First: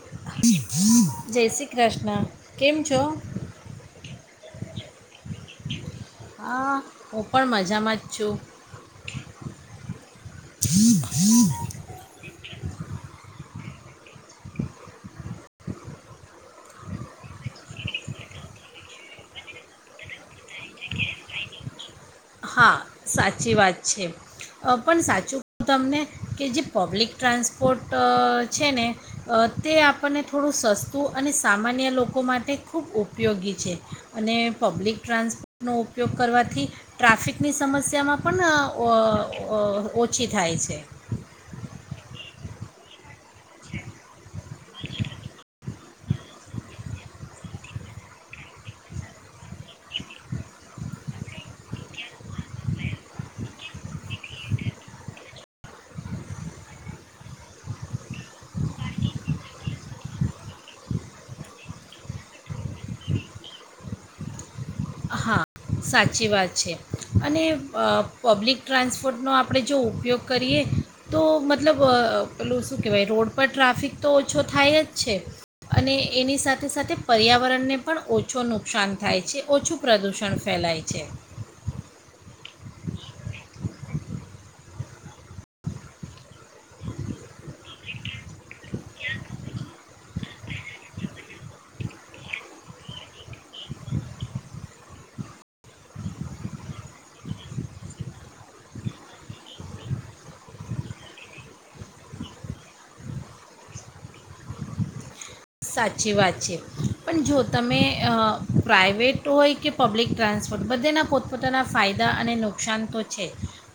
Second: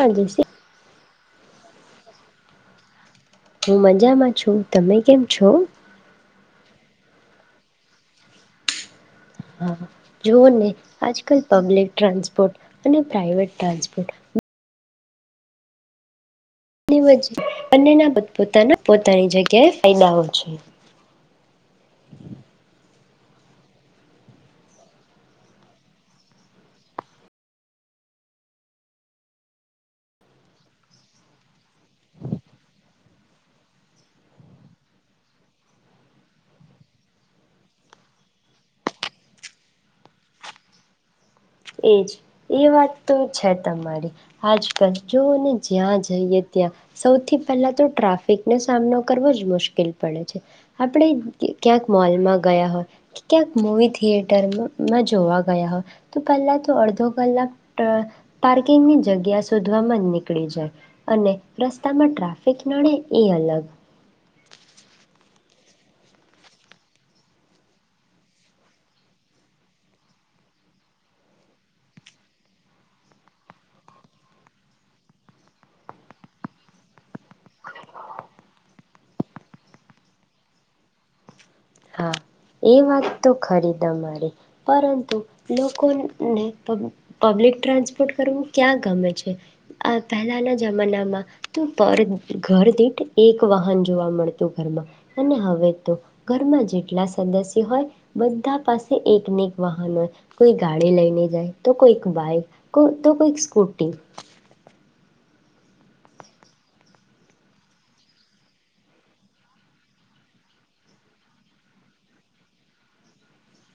હા જસી જાય શ્રી કૃષ્ણ કેમ છો. હું મજામાં છું તમે કેમ છો. હા હું પણ મજામાં જ છું. હા જોઓને આજકાલ પબ્લિક ટ્રાન્સપોર્ટ અને પ્રાઇવેટ ટ્રાન્સપોર્ટ. [inaudible] વચ્ચે એને એના પોતપોતાના પોતાની જગ્યાએ ફાયદાઓ છે. હા સાચી વાત છે આ પણ સાચું કું તમને કે જે પબ્લિક ટ્રાન્સપોર્ટ છે ને તે આપણને થોડું સસ્તું અને સામાન્ય લોકો માટે ખૂબ ઉપયોગી છે અને પબ્લિક ટ્રાન્સપોર્ટનો ઉપયોગ કરવાથી. ટ્રાફિકની સમસ્યામાં પણ અ અ ઓછી થાય છે. એજ એ વાત. તો છે તમારી આજકાલ જોઓને જ્યાં જ. જઈએ ત્યાં સૌથી પહેલા તો ટ્રાફિકનો સામનો કરવો જ મુશ્કેલ પડે છે આપણે ક્યાં ક્યાંક મોલમાં ગયા હોય કે ક્યાંક મવી થિયેટરમાં જોવા ગયા હોય. પહેલા તો અડધો કલાક પાર્કિંગની જગ્યા શોધવામાં જ નીકળી જાય અને રસ્તામાં ટ્રાફિક નડે એ અલગ. હા સાચી વાત છે અને અ પબ્લિક ટ્રાન્સપોર્ટનો આપણે જો ઉપયોગ કરીએ તો મતલબ અ પેલું શું કહેવાય રોડ પર ટ્રાફિક તો ઓછો થાય જ છે અને એની સાથે સાથે પર્યાવરણને પણ ઓછું નુકસાન થાય છે ઓછું પ્રદૂષણ ફેલાય છે હા એ વાત તો ખરી તમારી પરંતુ લોકોને પ પબ્લિક ટ્રાન્સપોર્ટ કરવું ક્યાં ગમે છે આ પહેલાના જમાનામાં તો પર ઘર દીઠ એક વાહન જોવા મળતું ઘરમાં અને હવે તો ઘરમાં જેટલા સદસ્ય હોય બધા પાસે એકને એક વાહન હોય કોઈ ગાડી લઈને જાય તો કોઈક બાઈક તો કોઈક સ્કૂટી સાચી વાત છે પણ જો તમે અ પ્રાઇવેટ હોય કે પબ્લિક ટ્રાન્સપોર્ટ બધેના પોતપોતાના ફાયદા અને નુકસાન તો છે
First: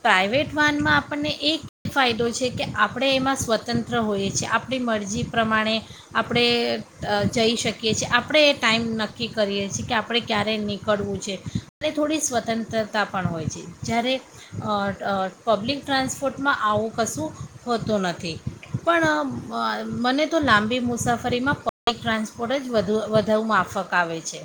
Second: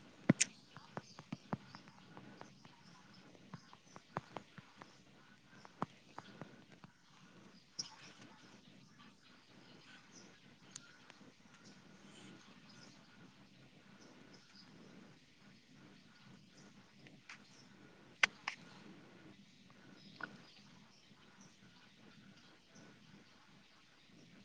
પ્રાઇવેટ વાહનમાં આપણને એક ફાયદો છે કે આપણે એમાં સ્વતંત્ર હોઈએ છે એ આપણી મરજી પ્રમાણે આપણે અ જઈ શકીએ છીએ આપણે એ ટાઈમ નક્કી કરીએ છીએ કે આપણે ક્યારેય નીકળવું છે અને થોડી સ્વતંત્રતા પણ હોય છે જ્યારે અ અ પબ્લિક ટ્રાન્સપોર્ટમાં આવું કશું હોતું નથી પણ અ મને તો લાંબી મુસાફ ફરીમાં પબ્લિક ટ્રાન્સપોર્ટ જ વધુ વધુ માફક આવે છે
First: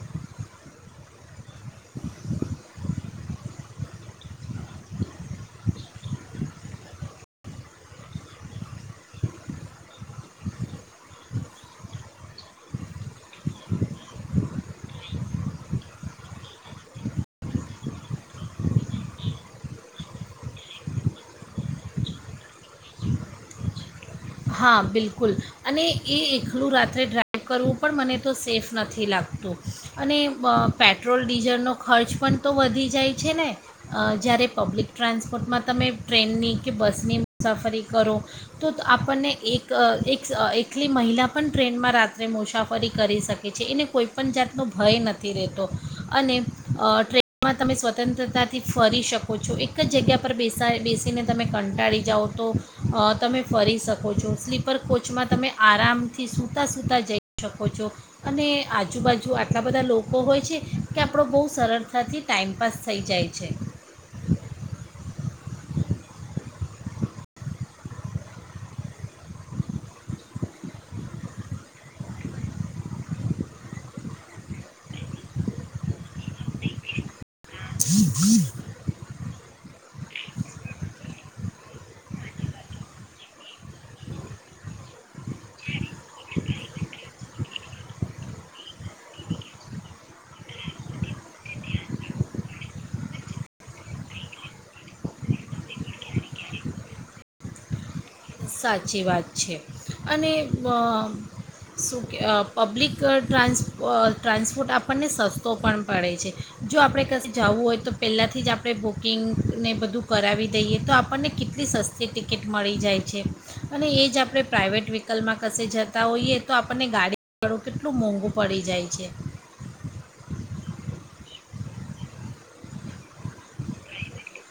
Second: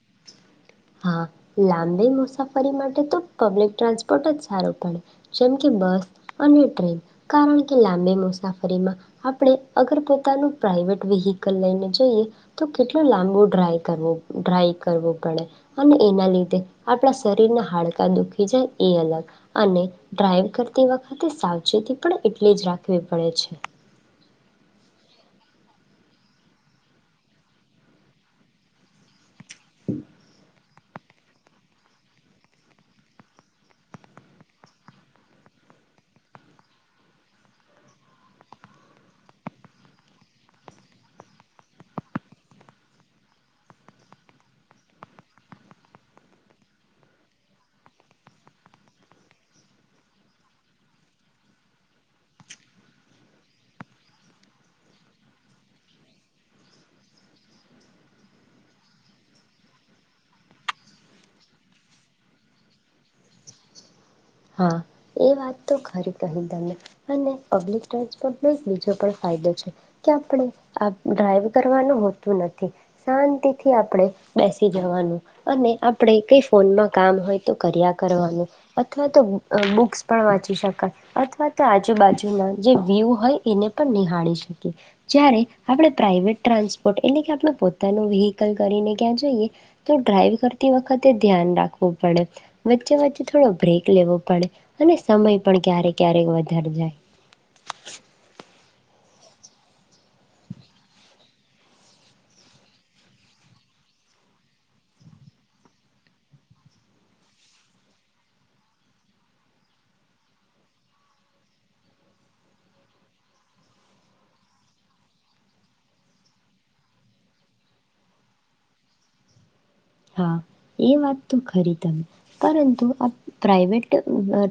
હા લાંબી મુસાફરી માટે તો પબ્લિક ટ્રાન્સપોર્ટ જ સારું પડે જેમ કે બસ અને ટ્રેન કારણ કે લાંબી મુસાફરીમાં આપણે અગર પોતાનું પ્રાાઈવેટ વેહીકલ લઈને જઈએ તો કેટલો લાંબો ડ્રાઈ કરવો ડ્રાઈ કરવો પડે અને એના લીધે આપણા શરીરના હાડકા દુખી જાય એ અલગ અને ડ્રાઈવ કરતી વખતે સાવચેતી પણ એટલી જ રાખવી પડે છે હા બિલકુલ અને એ એકલું રાત્રે ડ્રાઇવ કરવું પણ મને તો સેફ નથી લાગતું અને પેટ્રોલ ડીઝલનો ખર્ચ પણ તો વધી જાય છે ને અ જ્યારે પબ્લિક ટ્રાન્સપોર્ટમાં તમે ટ્રેનની કે બસની મુસાફરી કરો તો આપ પણને એક એક એકલી મહિલા પણ ટ્રેનમાં રાત્રે મુસાફરી કરી શકે છે એને કોઈપણ જાતનો ભય નથી રહેતો અને ટ્રેનમાં તમે સ્વતંત્રતાથી ફરી શકો છો એક જ જગ્યા પર બેસા બેસીને તમે કંટાળી જાઓ તો અ તમે ફરી શકો શકો છો સ્લીપર કોચમાં તમે આરામ સૂતા સુૂતા જઈ શકો છો અને આજુબાજુ આટલા બધા લોકો હોય છે કે આપણો બહુ સરળતાથી ટાઈમપાસ થઈ જાય છે હા એ વાત તો ખરી કહી તમે અને પબ્લિક ટ્રાન્સપોર્ટ નો એક બીજો પણ ફાયદો છે કે આપણે ડ્રાઈવ કરવાનું હોતું નથી શાંતિથી આપણે બેસી જવાનું અને આપણે કઈ ફોનમાં કામ હોય કર્યા કરવાનું બુક્સ પણ વાંચી શકાય અથવા તો આજુબાજુના જે વ્યુ હોય એને પણ નિહાળી શકીએ જ્યારે આપણે પ્રાાઈવેટ ટ્રાન્સપોર્ટ એટલે કે આપણે પોતાનું વ્હીકલ કરીને ક્યાં જઈએ તો ડ્રાઈવ કરતી વખતે ધ્યાન રાખવું પડે વચ્ચે વચ્ચે થોડો બ્રેક લેવો પડે અને સમય પણ ક્યારે ક્યારેક વધાર જાય સાચી વાત છે અને મ શું કેઅ પબ્લિક ટ્રાન્સ પ ટ્રાન્સપોર્ટ આપણને સસ્તો પણ પડે છે જો આપણે કશ જવું હોય તો પહેલાંથી જ આપણે બુકિંગને બધું કરાવી દઈએ તો આપણને કેટલી સસ્તી ટિકિટ મળી જાય છે અને એ જ આપણે પ્રાઈવેટ વ્હીકલમાં કસે જતા હોઈએ તો આપણને ગાડીળું કેટલું મોંઘુ પડી જાય છે હા એ વાત તો ખરી તમે પરંતુ આ પ્રાઈવેટ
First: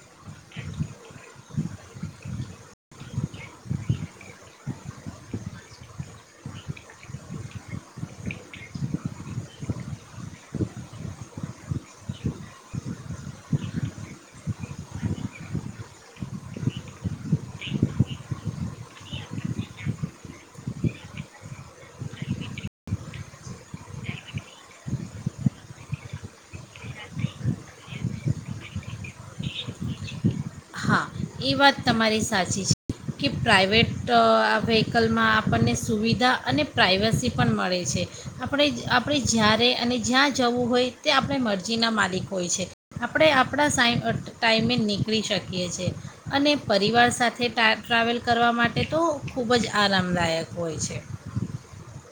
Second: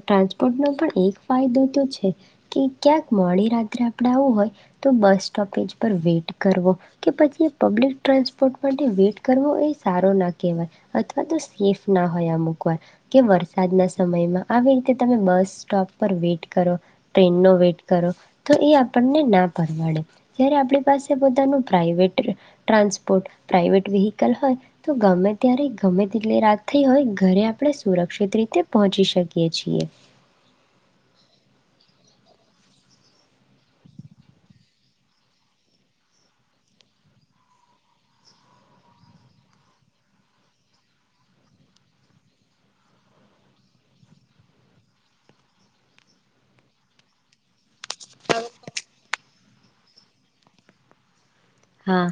ટ્રાન્સપોર્ટનો પણ એક ફાયદો તો છે કે ક્યાંક મોડી રાત્રે આપણે આવું હોય તો બસ સ્ટોપેજ પર વેઇટ કરવો કે પછી પબ્લિક ટ્રાન્સપોર્ટ માટે વેટ કરવો એ સારો ના કેવાયે અથવા તો સેફ ના હોય અમુકવાર કે વરસાદના સમયમાં આવી રીતે તમે બસ સ્ટોપ પર વેઇટ કરો ટ્રેનનો વેઇટ કરો તો એ આપણને ના પરવાડે જ્યારે આપણી પાસે પોતાનું પ્રાઇવેટ ટ્રાન્સપોર્ટ પ્રાાઈવેટ વ્હીકલ હોય તો ગવર્મે ત્યારે ગમે તેટલી રાત થઈ હોય ઘરે આપણે સુરક્ષિત રીતે પહોંચી શકીએ છીએ હા એ વાત તમારી સાચી છે કે પ્રાઇવેટ અ વ્હીકલમાં આપણને સુવિધા અને પ્રાઇવસી પણ મળે છે આપણે આપણે જ્યારે અને જ્યાં જવું હોય ત આપણે મરજીના માલિક હોય છે આપણે આપણા સા ટાઈમે નીકળી શકીએ છીએ અને પરિવાર સાથે ટા ટ્રાવેલ કરવા માટે તો ખૂબ જ આરામદાયક હોય છે હા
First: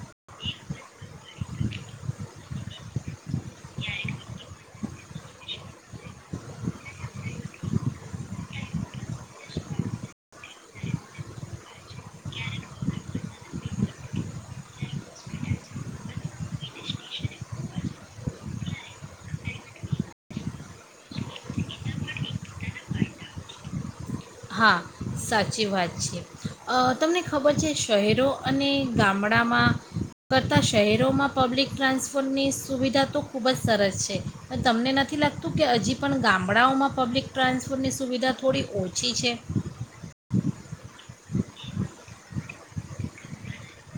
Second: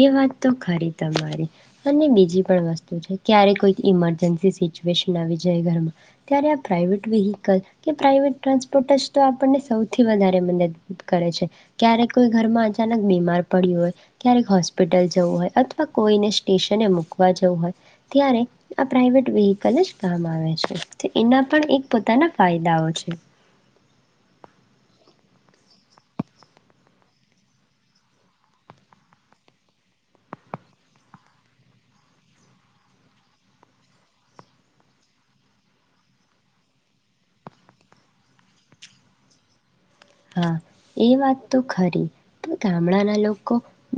એ વાત તો ખરી તમારી અને બીજી પણ વસ્તુ છે ક્યારે કોઈક ઈમરજન્સી સિચ્યુએશન આવી જય ઘરમાં ત્યારે આ પ્રાઇવેટ વેહીકલ કે પ્રાઇવેટ ટ્રાન્સપોર્ટ જ તો આપણને સૌથી વધારે મદદ કરે છે ક્યારેક કોઈ ઘરમાં અચાનક બીમાર પડ્યું હોય. ક્યારેક હોસ્પિટલ જવું હોય અથવા કોઈને સ્ટેશને મકવા જવું હોય ત્યારે આ પ્રઇવેટ વેહકલ જ કામ આવે છે એના પણ એક પોતાના ફાયદાઓ છે હા સાચી વાત છે તમને ખબર છે શહેરો અને ગામડામાં કરતાં શહેરોમાં પબ્લિક ટ્રાન્સપોર્ટની સુવિધા તો ખૂબ જ સરસ છે પણ તમને નથી લાગતું કે હજી પણ ગામડાઓમાં પબ્લિક ટ્રાન્સપોર્ટની સુવિધા થોડી ઓછી પ ઠી છે હા એ વાત. તો ખરી પણ ગામડાના લોકો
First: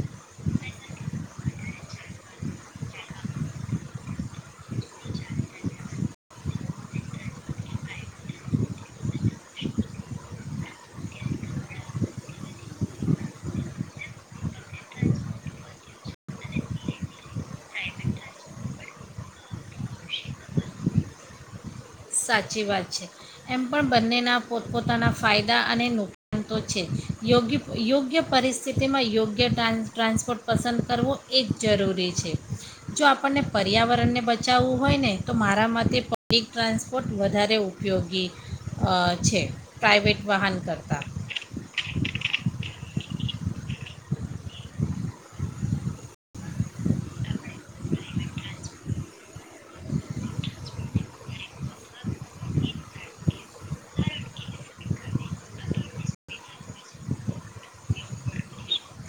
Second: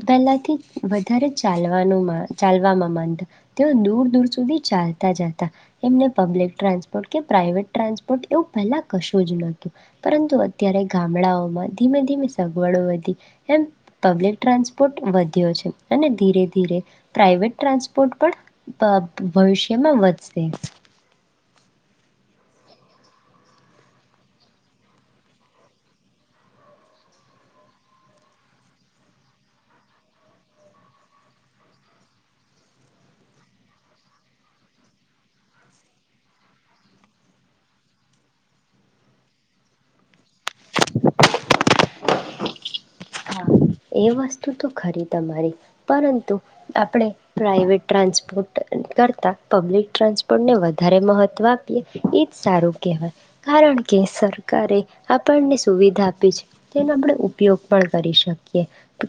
પહેલાથી વધારે ચાલવાનું ચાલવામાં માનતા તેઓ દૂર દૂર સુધી ચાલતા જતા એમને પબ્લિક ટ્રાન્સપોર્ટ કે પ્રાાઈવેટ ટ્રાન્સપોર્ટ એવું પહેલા કશું જ નું પરંતુ અત્યારે ગામડાઓમાં ધીમે ધીમે સગવડો વધી એમ પબ્લિક ટ્રાન્સપોર્ટ વધ્યો છે અને ધીરે ધીરે પ્રાઇવેટ ટ્રાન્સપોર્ટ પણ ભવિષ્યમાં વધશે. સાચી વાત છે એમ પણ બંનેના પોતપોતાના ફાયદા અને નુકસાન તો છે યોગ્ય યોગ્ય પરિસ્થિતિમાં યોગ્ય ટ્રાન્ ટ્રાન્સપોર્ટ પસંદ કરવો એ જ જરૂરી છે જો આપણને પર્યાવરણને બચાવવું હોય ને તો મારા માટે પબ્લિક ટ્રાન્સ બટ વધારે ઉપયોગી છે પ્રાઇવેટ વાહન કરતાં હા એ વસ્તુ તો ખરી તમારી પરંતુ આપણે પ્રાઇવેટ ટ્રાન્સપોર્ટ કરતાં પબ્લિક ટ્રાન્સપોર્ટને વધારે મહત્ત્વ આપીએ એ જ સારું કહેવાય કારણ કે સરકારે આપણને સુવિધા આપી છે તેનો આપણે ઉપયોગ પણ કરી શકીએ.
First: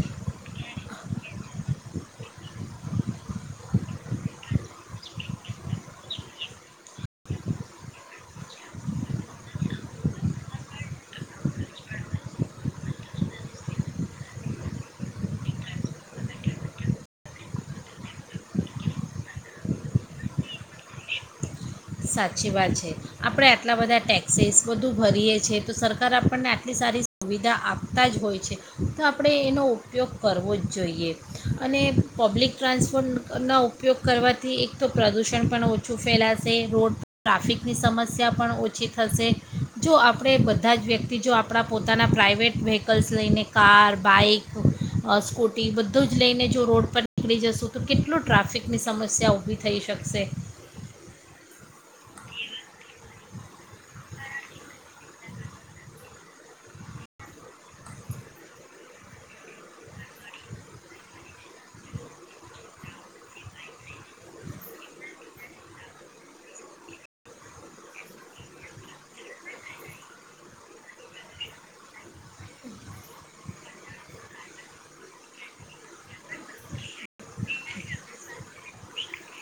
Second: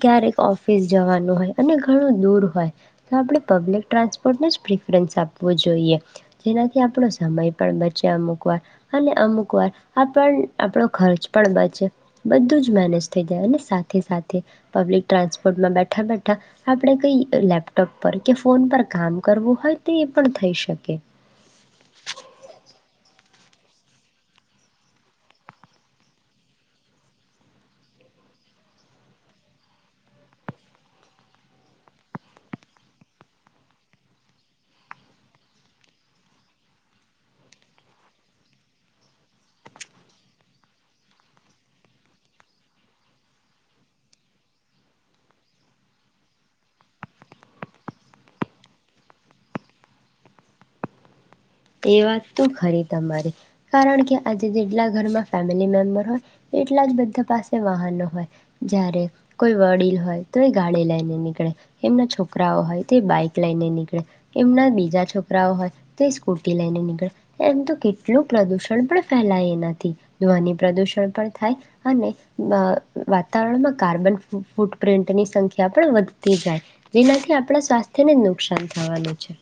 ક્યારેક ઓફિસ જવાનું હોય અને ઘણું દૂર હોય તો આપણે પબ્લિક ટ્રાન્સપોર્ટને જ પ્રિફરન્સ આપવું જોઈએ જેનાથી આપણો સમય પણ બચે અમુક વાર અને અમુક વાર આપણ આપણો ખર્ચ પણ બચે બધું જ મેનેજ થઈ જાય અને સાથે સાથે પ્લિક ટ્રાન્સપોર્ટમાં બેઠા બેઠા આપણે કઈ લેપટોપ પર કે ફોન પર કામ કરવું હોય તો એ પણ થઈ શકે. સાચી વાત છે આપણે આટલા બધા ટેક્સીસ બધું ભરીએ છીએ તો સરકાર આપણને આટલી સારી સુવિધા આપતા જ હોય છે તો આપણે એનો ઉપયોગ કરવો જ જોઈએ અને પબ્લિક ટ્રાન્સપોર્ટના ઉપયોગ કરવાથી એક તો પ્રદૂષણ પણ ઓછું ફેલાશે. રોડ ટ્રાફિકની સમસ્યા પણ ઓછી થશે જો આપણે બધા જ વ્યક્તિ જો આપણા પોતાના પ્રાઇવેટ વ્હીકલ્સ લઈને કાર [unintelligible] સ્કૂટી બધું જ લઈને જો રોડ પર નીકળી જશું તો કેટલું ટ્રાફિકની સમસ્યા ઊભી થઈ શકશે. એ વાત તો ખરી તમારી કારણ કે આજે જેટલા ઘરમાં ફેમિલી મેમ્બર હોય એટલા જ બધા પાસે વાહનો હોય જયારે કોઈ વડીલ હોય તો એ ગાડી લઈને નીકળે એમના છોકરાઓ હોય તો બાઈક લઈને નીકળે એમના બીજા છોકરાઓ હોય તો ફૂટી લઈને નીકળે એમ તો કેટલું પ્રદુષણ પણ ફેલાય એના ધોની પ્રદુષણ પણ થાય અને વાતાવરણમાં કાર્બન ફૂટપ્રિન્ટની સંખ્યા પણ વધતી જાય જેનાથી આપણા સ્વાસ્થ્યને જ નુકસાન થવાનું છે.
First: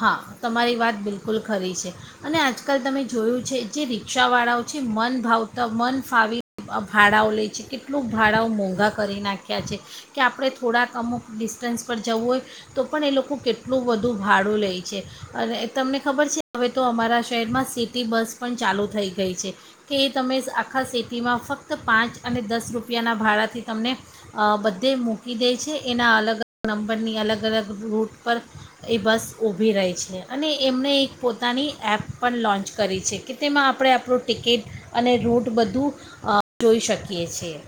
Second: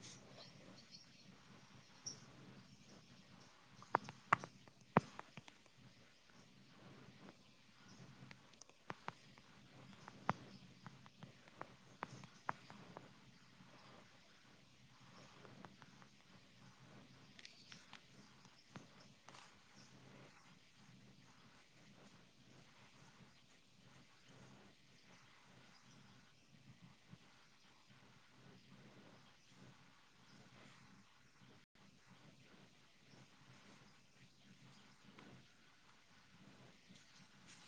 હા તમારી વાત બિલકુલ ખરી છે અને આજકાલ તમે જોયું છે જે રિક્ષાવાળાઓ છે મન ભાવતા મન ફાવી ભાડાઓ લે છે કેટલુંક ભાડાઓ મોંઘા કરી નાખ્યા છે કે આપણે થોડાક અમુક ડિસ્ટન્સ પર જવું હોય તો પણ એ લોકો કેટલું બધું ભાડું લે. છે અને તમને ખબર છે હવે તો અમારા શહેરમાં સિટી બસ પણ ચાલુ થઈ ગઈ છે કે એ તમે આખા સિટીમાં ફક્ત પાંચ અને દસ રૂપિયાના ભાડાથી તમને બધે મૂકી દે છે એના અલગ અલગ નંબરની અલગ અલગ રૂટ પર એ બસ. ઊભી રહી છે અને એમણે એક પોતાની એપ પણ લોન્ચ કરી છે કે તેમાં આપણે આપણું ટિકિટ અને રૂટ બધું જોઈ શકીએ છીએ.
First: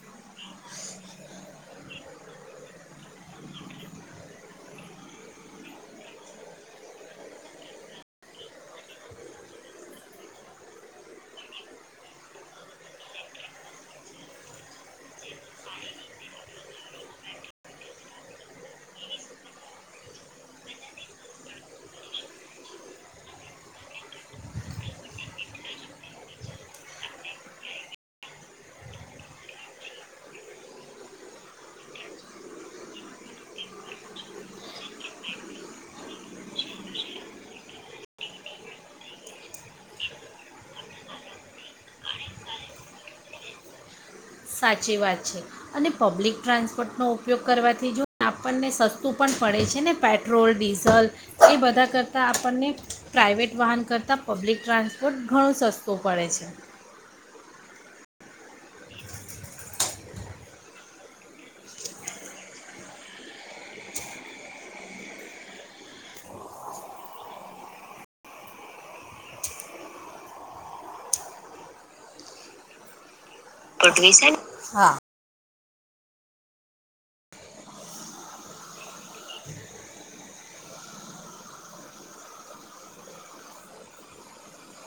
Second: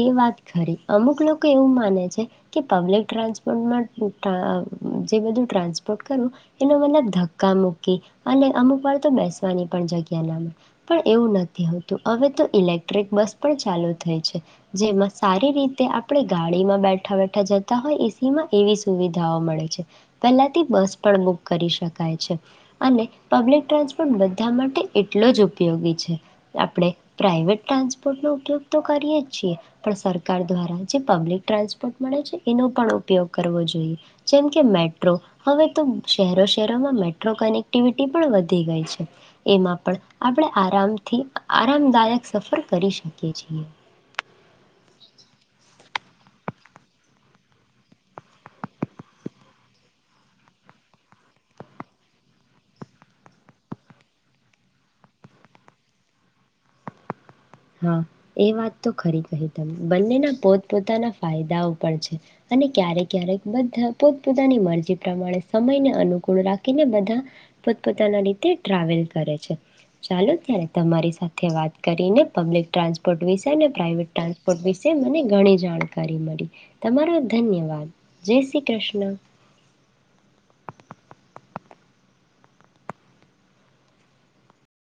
એ વાત ખરી અમુક લોકો એવું માને છે કે પબ્લિક ટ્રાન્સપોર્ટમાં જે બધું ટ્રાન્સપોર્ટ કરવું એનો મતલબ ધક્કા મૂકી અને અમુક વાર તો બેસવાની પણ જગ્યા નામ પણ એવું નથી હોતું હવે તો ઇલેક્ટ્રિક બસ પણ ચાલુ થઈ છે. જેમાં સારી રીતે આપણે ગાડીમાં બેઠા બેઠા જતા હોય એસી માં એવી સુવિધાઓ મળે છે પહેલાથી બસ પણ બુક કરી શકાય છે અને પબ્લિક ટ્રાન્સપોર્ટ બધા માટે એટલો જ ઉપયોગી છે આપણે પ્રાાઈવેટ ટ્રાન્સપોર્ટનોો ઉપયોગ તો કરીએ જ. છી પણ સરકાર દ્વારા જે પબ્લિક ટ્રાન્સપોર્ટ મળે છે એનો પણ ઉપયોગ કરવો જોઈએ જેમકે મેટ્રો હવે તો શહેરો શહેરોમાં મેટ્રો કનેક્ટિવિટી પણ વધી ગઈ છે એમાં પણ આપણે આરામથી આરામદાયક સફર કરી શકીએ છીએ. સાચી વાત છે અને પબ્લિક ટ્રાન્સપોર્ટનો ઉપયોગ કરવાથી જો આપણને સસ્તું પણ પડે છે ને પેટ્રોલ ડીઝલ એ બધા કરતાં આપણને પ્રાઇવેટ વાહન કરતાં પબ્લિક ટ્રાન્સપોર્ટ ઘણું સસ્તું પડે છે. હા એ વાત તો ખરી કહી તમે બંનેના પોતપોતાના ફાયદાઓ પણ છે અને ક્યારેક ક્યારેક બધા પોતપોતાની મરજી પ્રમાણે સમયને અનુકૂળ રાખીને બધા પોતપોતાના રીતે ટ્રાવેલ કરે છે ચાલો ત્યારે તમારી સાથે વાત કરીને. પબ્લિક ટ્રન્સપર્ટ વિશે ને પ્રાઇવેટ પૃથ્વી સેન ટ્રાન્સપોર્ટ વિશે મને ગણી જ જાણકારી મળ તમારો ધન્યવાદ જય શ્રી કૃષ્ણ.